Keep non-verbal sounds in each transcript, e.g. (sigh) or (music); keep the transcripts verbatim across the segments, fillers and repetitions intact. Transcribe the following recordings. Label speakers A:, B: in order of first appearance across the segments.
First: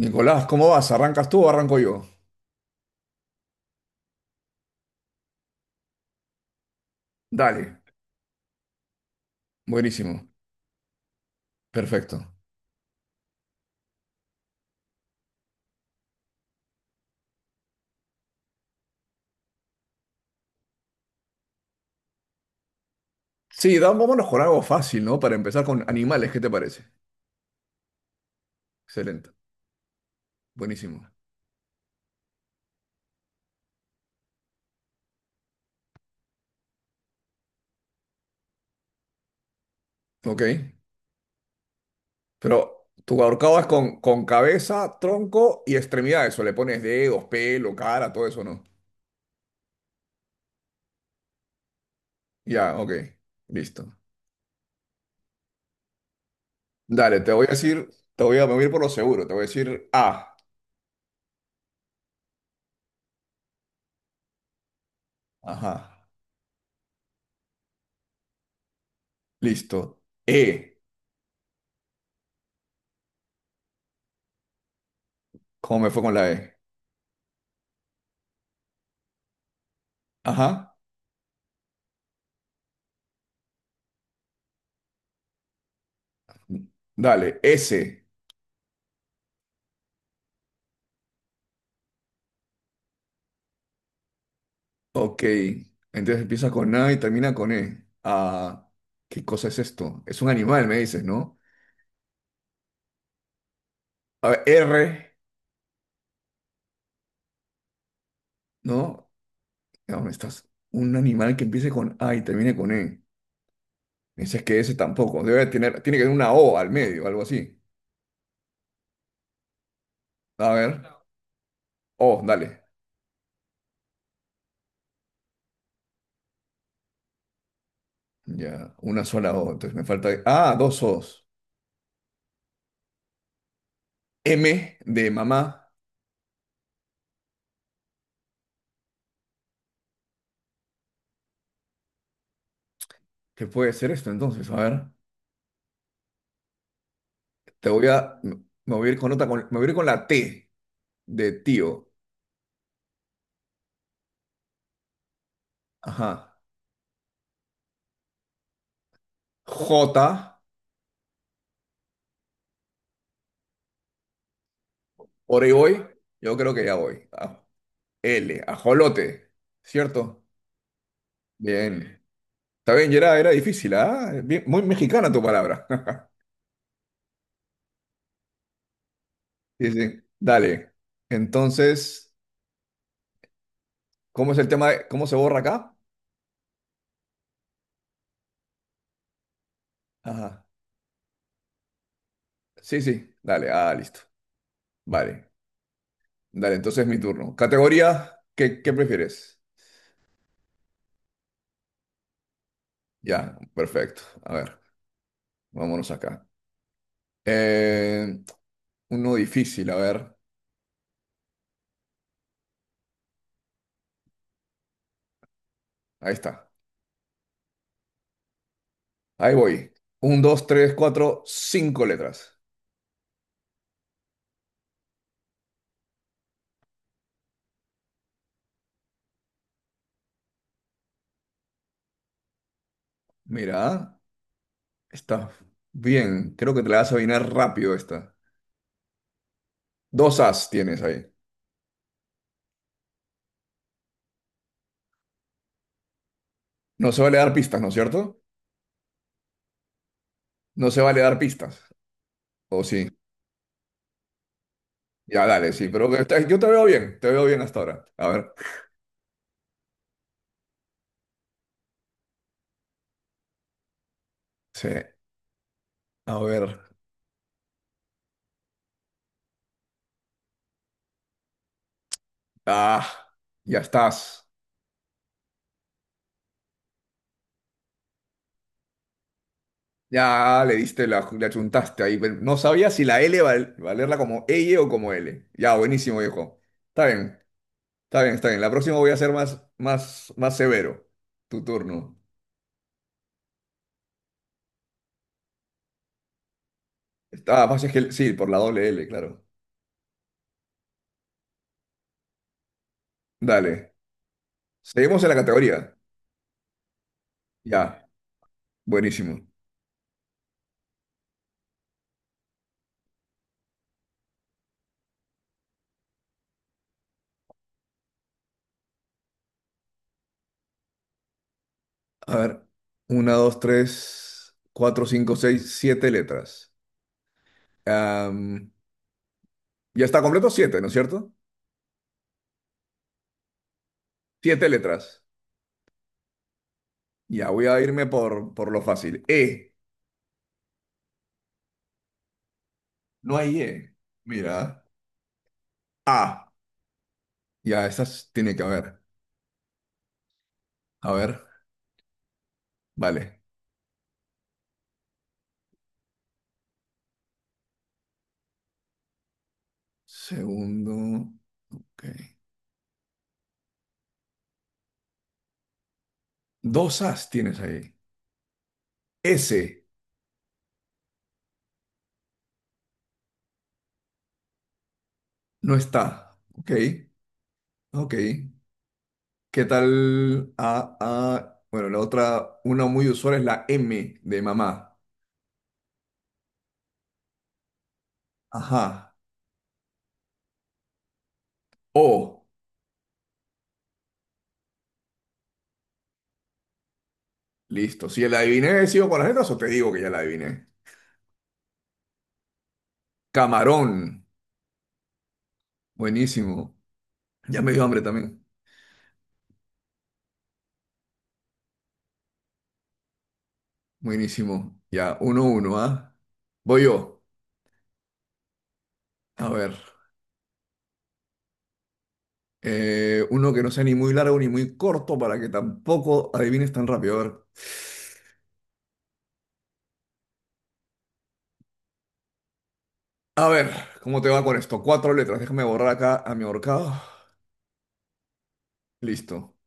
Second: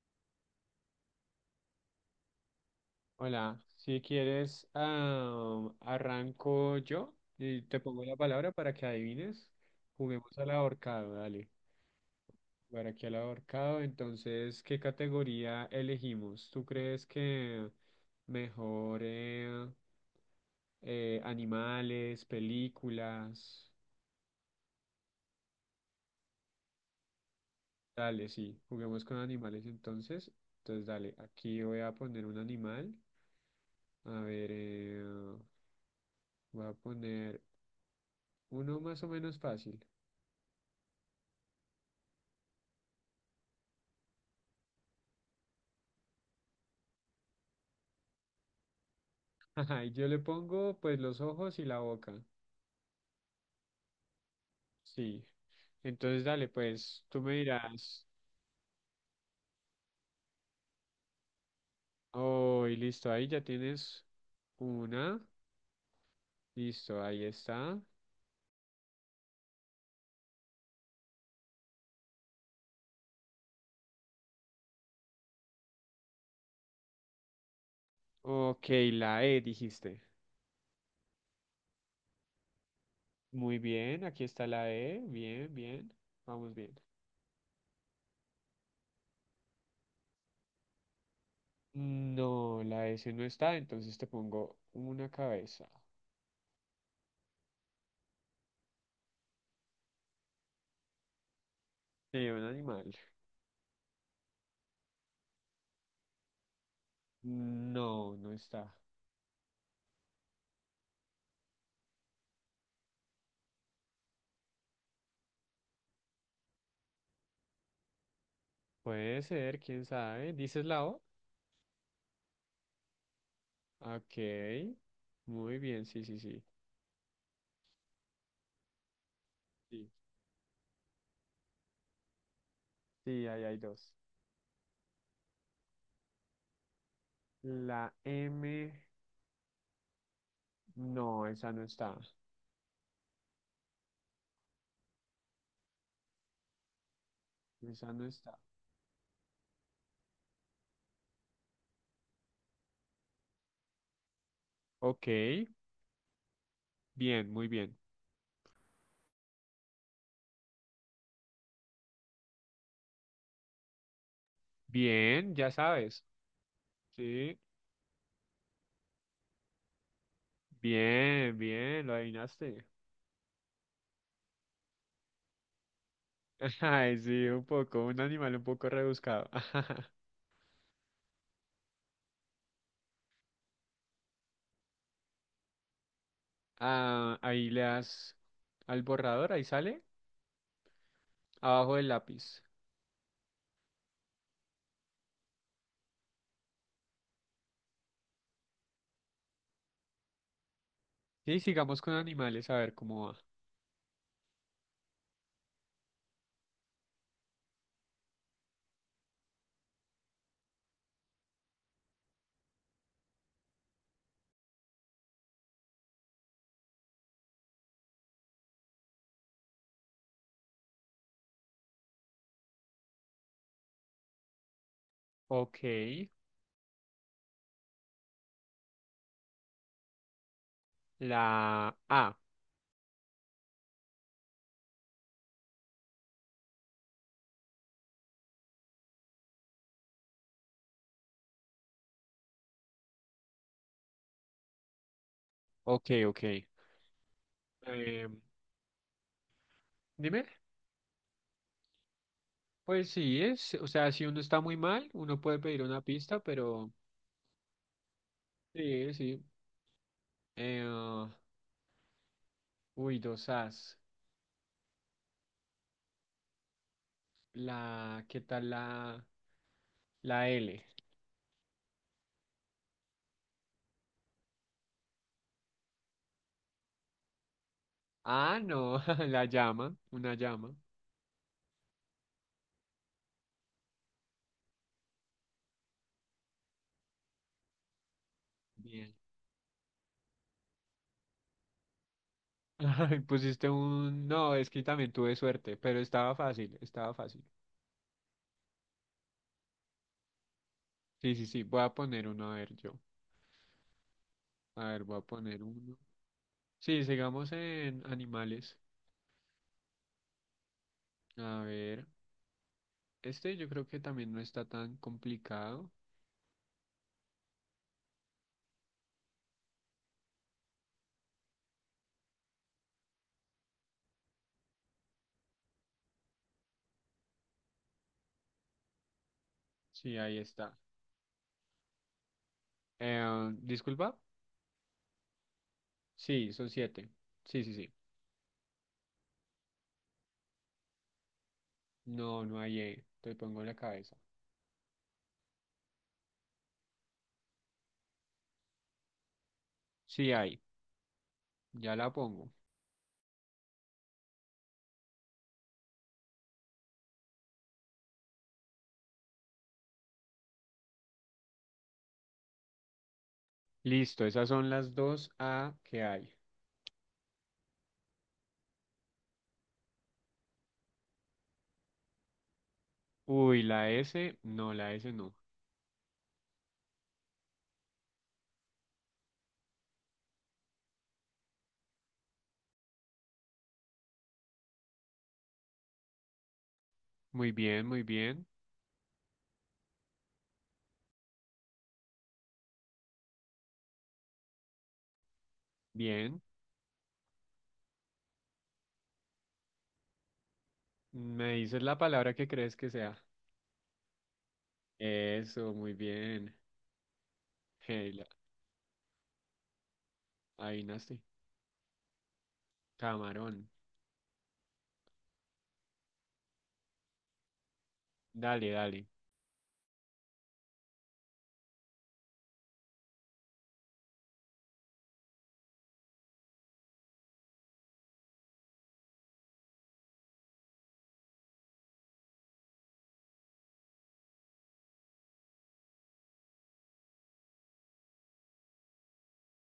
A: Nicolás, ¿cómo vas? ¿Arrancas tú o arranco yo?
B: Hola, si quieres, ah, arranco yo y te
A: Dale,
B: pongo la palabra para que adivines.
A: buenísimo,
B: Juguemos al ahorcado, dale.
A: perfecto.
B: Para aquí al ahorcado, entonces, ¿qué categoría elegimos? ¿Tú crees que mejor eh, eh, animales, películas?
A: Sí, da- vámonos con algo fácil, ¿no? Para empezar con animales, ¿qué te parece?
B: Dale, sí, juguemos con
A: Excelente,
B: animales entonces. Entonces,
A: buenísimo.
B: dale, aquí voy a poner un animal. A ver, eh, voy a poner uno más o menos fácil.
A: Ok, pero tu ahorcado es con, con cabeza, tronco y extremidades, o le pones dedos, pelo, cara, todo eso, ¿no?
B: (laughs) Ajá, y yo le pongo pues los ojos y la boca.
A: Ya, ok, listo.
B: Sí. Entonces dale, pues
A: Dale,
B: tú
A: te
B: me
A: voy a decir,
B: dirás,
A: te voy a, me voy a ir por lo seguro, te voy a decir A.
B: oh, y listo, ahí ya tienes una.
A: Ajá,
B: Listo, ahí está.
A: listo. E, ¿cómo me fue con la E?
B: Ok, la E dijiste.
A: Ajá,
B: Muy bien, aquí está la E. Bien, bien. Vamos bien.
A: dale, S.
B: No, la S no está, entonces te pongo una
A: Ok,
B: cabeza.
A: entonces empieza con A y termina con E. Ah, ¿qué cosa es esto? Es un animal, me dices, ¿no?
B: Sí, un animal.
A: A ver, R,
B: No, no está.
A: ¿no? ¿Dónde estás? Un animal que empiece con A y termine con E. Me dices que ese tampoco. Debe tener, tiene que tener una O al medio, algo así.
B: Puede ser, quién sabe.
A: A
B: ¿Dices
A: ver,
B: la O?
A: O, dale.
B: Ok. Muy bien, sí, sí, sí.
A: Ya, una sola O. Entonces me
B: Sí.
A: falta. Ah, dos O's.
B: Sí, ahí hay dos.
A: M de mamá.
B: La M, no, esa no está.
A: ¿Qué puede ser esto entonces? A ver, te voy
B: Esa no
A: a.
B: está.
A: Me voy a ir con otra, con- me voy a ir con la T de tío.
B: Ok,
A: Ajá.
B: bien, muy bien.
A: J.
B: Bien,
A: Por
B: ya
A: ahí voy,
B: sabes.
A: yo creo que ya voy.
B: Sí,
A: A- L, ajolote, ¿cierto?
B: bien, bien, lo
A: Bien.
B: adivinaste.
A: Está bien, era, era difícil, ¿ah? Bien- muy mexicana tu palabra. (laughs)
B: (laughs) Ay, sí, un poco, un animal un poco rebuscado.
A: Sí, sí.
B: (laughs)
A: Dale. Entonces, ¿cómo es el tema de cómo se borra acá?
B: Ah, ahí le das al borrador, ahí sale,
A: Ajá.
B: abajo del lápiz.
A: Sí, sí, dale, ah, listo. Vale. Dale, entonces es mi turno. Categoría, ¿qué, ¿qué prefieres?
B: Sí, sigamos con animales, a ver cómo va.
A: Ya, perfecto. A ver, vámonos acá. Eh, uno difícil, a ver. Ahí está. Ahí voy. Un, dos, tres, cuatro, cinco letras.
B: Ok, la A.
A: Mira, está bien. Creo que te la vas a adivinar rápido esta. Dos as tienes ahí.
B: Ok, ok.
A: No se vale dar pistas, ¿no es cierto?
B: Em, dime.
A: No se vale dar pistas. ¿O sí?
B: Pues sí, es, o sea, si uno está muy mal, uno
A: Ya,
B: puede
A: dale,
B: pedir
A: sí.
B: una
A: Pero está-
B: pista,
A: yo te veo
B: pero
A: bien. Te veo bien hasta ahora. A ver.
B: sí, sí. Eh, ah, uy, dos As.
A: Sí. A ver.
B: La, ¿qué tal la, la L?
A: Ah, ya estás.
B: Ah, no, (laughs) la llama, una
A: Ya le
B: llama.
A: diste la, le achuntaste ahí. Pero no sabía si la L val- valerla como L o como L. Ya, buenísimo, viejo. Está bien. Está bien, está bien. La próxima voy
B: Bien.
A: a ser más, más, más severo. Tu turno.
B: (laughs) Ay, pusiste un, no, es que también tuve suerte, pero estaba fácil, estaba fácil.
A: Ah, más es que sí, por la doble L, claro.
B: Sí, sí, sí, voy a poner uno, a ver yo.
A: Dale.
B: A ver, voy a
A: Seguimos en la
B: poner
A: categoría.
B: uno. Sí, sigamos en
A: Ya,
B: animales.
A: buenísimo.
B: A ver, este yo creo que también no está tan complicado.
A: A ver, una, dos, tres, cuatro, cinco, seis, siete letras. Am, ya
B: Sí,
A: está
B: ahí
A: completo
B: está.
A: siete, ¿no es cierto?
B: Eh, Disculpa.
A: Siete letras.
B: Sí, son siete.
A: Ya,
B: Sí,
A: voy
B: sí,
A: a
B: sí.
A: irme por, por lo fácil. E.
B: No, no hay E. Te
A: No hay
B: pongo en la
A: E.
B: cabeza.
A: Mira. A. Ya, estas tiene que haber.
B: Sí hay.
A: A ver,
B: Ya la pongo.
A: vale. Segundo. Ok.
B: Listo, esas son las dos A que hay.
A: Dos as tienes ahí. S
B: Uy, la S. No, la S no.
A: no está. Ok, ok. ¿Qué tal? A, A. Bueno, la otra, una muy usual es la M de mamá.
B: Muy bien, muy bien.
A: Ajá. O.
B: Bien.
A: Listo. Si ya la adiviné, sigo con las letras o te digo que ya la adiviné.
B: Me dices la palabra que crees que sea.
A: Camarón.
B: Eso, muy bien.
A: Buenísimo. Ya me dio hambre
B: Hey, la,
A: también.
B: adivinaste. Camarón.
A: Buenísimo. Ya, uno, uno, ¿ah? Voy yo.
B: Dale, dale.
A: A ver. Eh, uno que no sea ni muy largo ni muy corto para que tampoco adivines tan rápido. A ver. A ver, ¿cómo te va con esto? Cuatro letras. Déjame borrar acá a mi ahorcado. Listo.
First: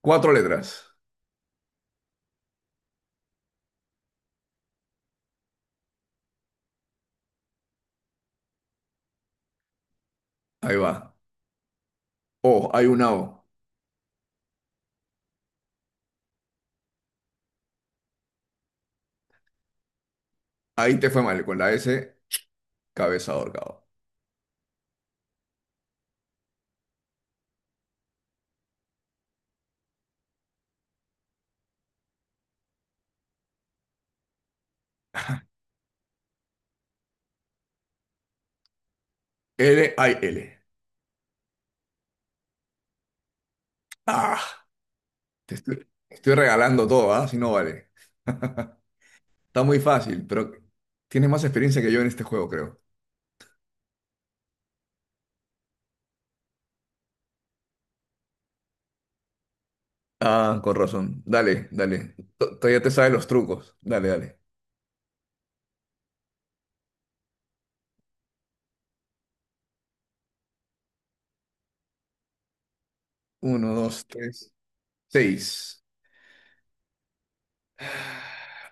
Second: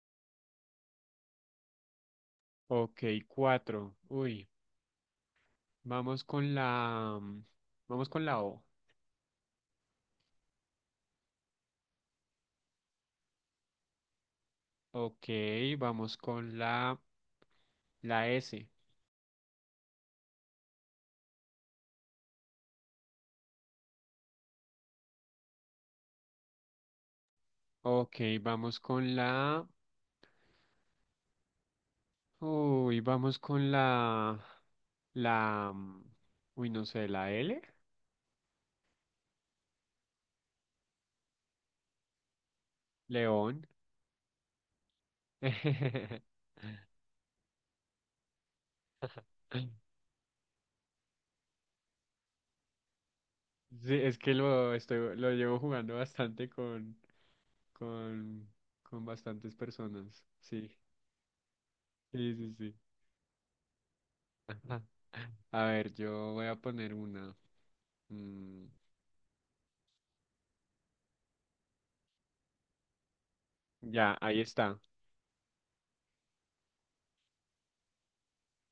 A: Cuatro letras.
B: Ok, cuatro. Uy, vamos con la... mm, Vamos con la O.
A: Ahí va. O, hay una O.
B: Ok, vamos con la, la S.
A: Ahí te fue mal. Con la S, cabeza de ahorcado.
B: Ok, vamos con la... Uy, vamos con la... La... mm, Uy, no sé, la L.
A: L, hay L.
B: León.
A: Ah, te estoy,
B: (laughs)
A: estoy regalando todo, ¿ah? Si no vale. (laughs) Está muy fácil, pero tienes más experiencia que yo en este juego, creo.
B: Sí, es que lo, estoy, lo llevo jugando bastante con, con, con bastantes personas.
A: Ah,
B: Sí,
A: con razón. Dale, dale.
B: sí, sí,
A: To-
B: sí.
A: Todavía te sabes los trucos. Dale, dale.
B: (laughs) Ajá. A ver, yo voy a poner una. Mm,
A: Uno, dos,
B: ya, ahí
A: tres,
B: está.
A: seis.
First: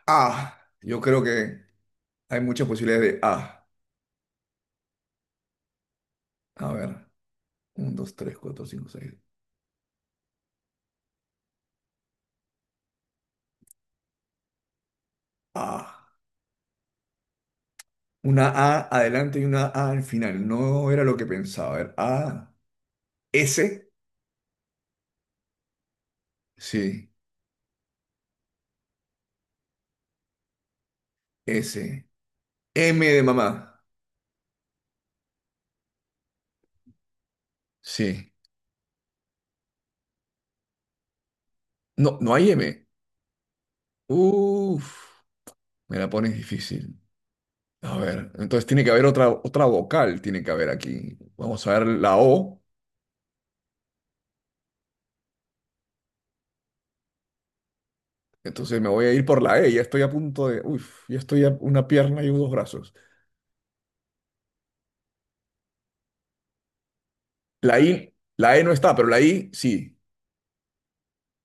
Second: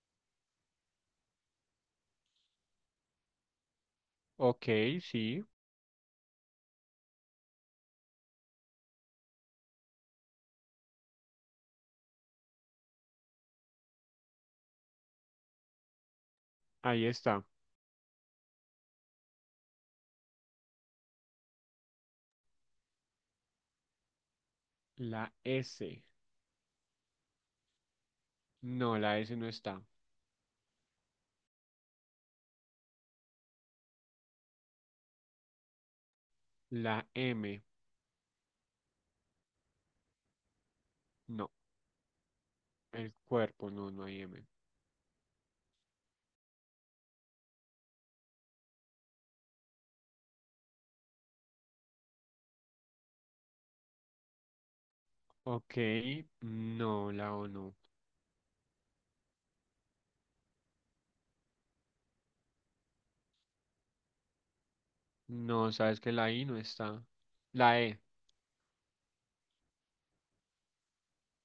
A: Ah, yo creo que hay muchas posibilidades de A.
B: Ok, sí,
A: A ver. Uno, dos, tres, cuatro, cinco, seis, A.
B: ahí está.
A: Una A adelante y una A al final. No era lo que pensaba. A ver. A. S.
B: La S.
A: Sí.
B: No, la S no está.
A: S. M de mamá.
B: La M.
A: Sí.
B: No,
A: No, no hay M.
B: el cuerpo, no, no hay M.
A: Uf. Me la pones difícil. A ver. Entonces tiene que haber otra, otra vocal. Tiene que haber aquí. Vamos a ver la O.
B: Ok, no, la O no.
A: Entonces me voy a ir por la E. Ya estoy a punto de. Uf. Ya estoy a una pierna y dos brazos.
B: No, sabes que la I no está.
A: La
B: La E.
A: I. La E no está, pero la I sí.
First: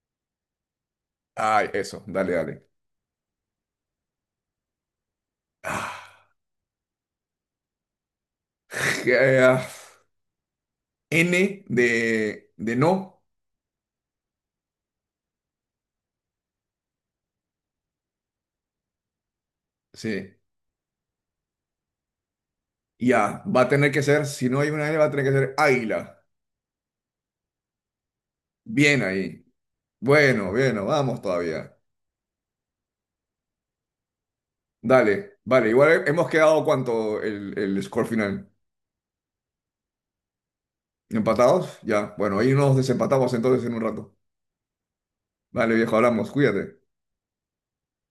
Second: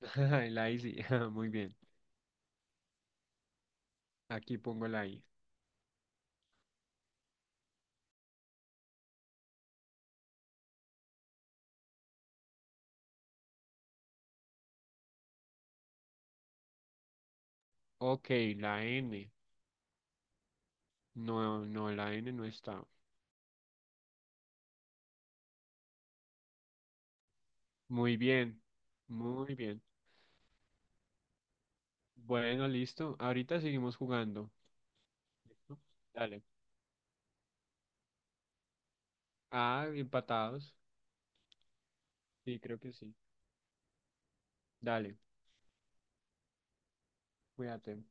B: (laughs) La I sí, (laughs) muy
A: Ay,
B: bien.
A: eso, dale, dale.
B: Aquí pongo la I.
A: Ah, eh, ah, N de, de no,
B: Ok, la N.
A: sí.
B: No, no, la N no está.
A: Ya, va a tener que ser, si no hay una N, va a tener que ser águila.
B: Muy bien,
A: Bien ahí.
B: muy bien.
A: Bueno, bueno, vamos todavía.
B: Bueno, listo. Ahorita seguimos jugando.
A: Dale, vale,
B: ¿Listo?
A: igual hemos
B: Dale.
A: quedado cuánto el, el score final.
B: Ah, empatados.
A: ¿Empatados? Ya, bueno, ahí
B: Sí,
A: nos
B: creo que sí.
A: desempatamos entonces en un rato.
B: Dale,
A: Vale, viejo, hablamos, cuídate.
B: cuídate.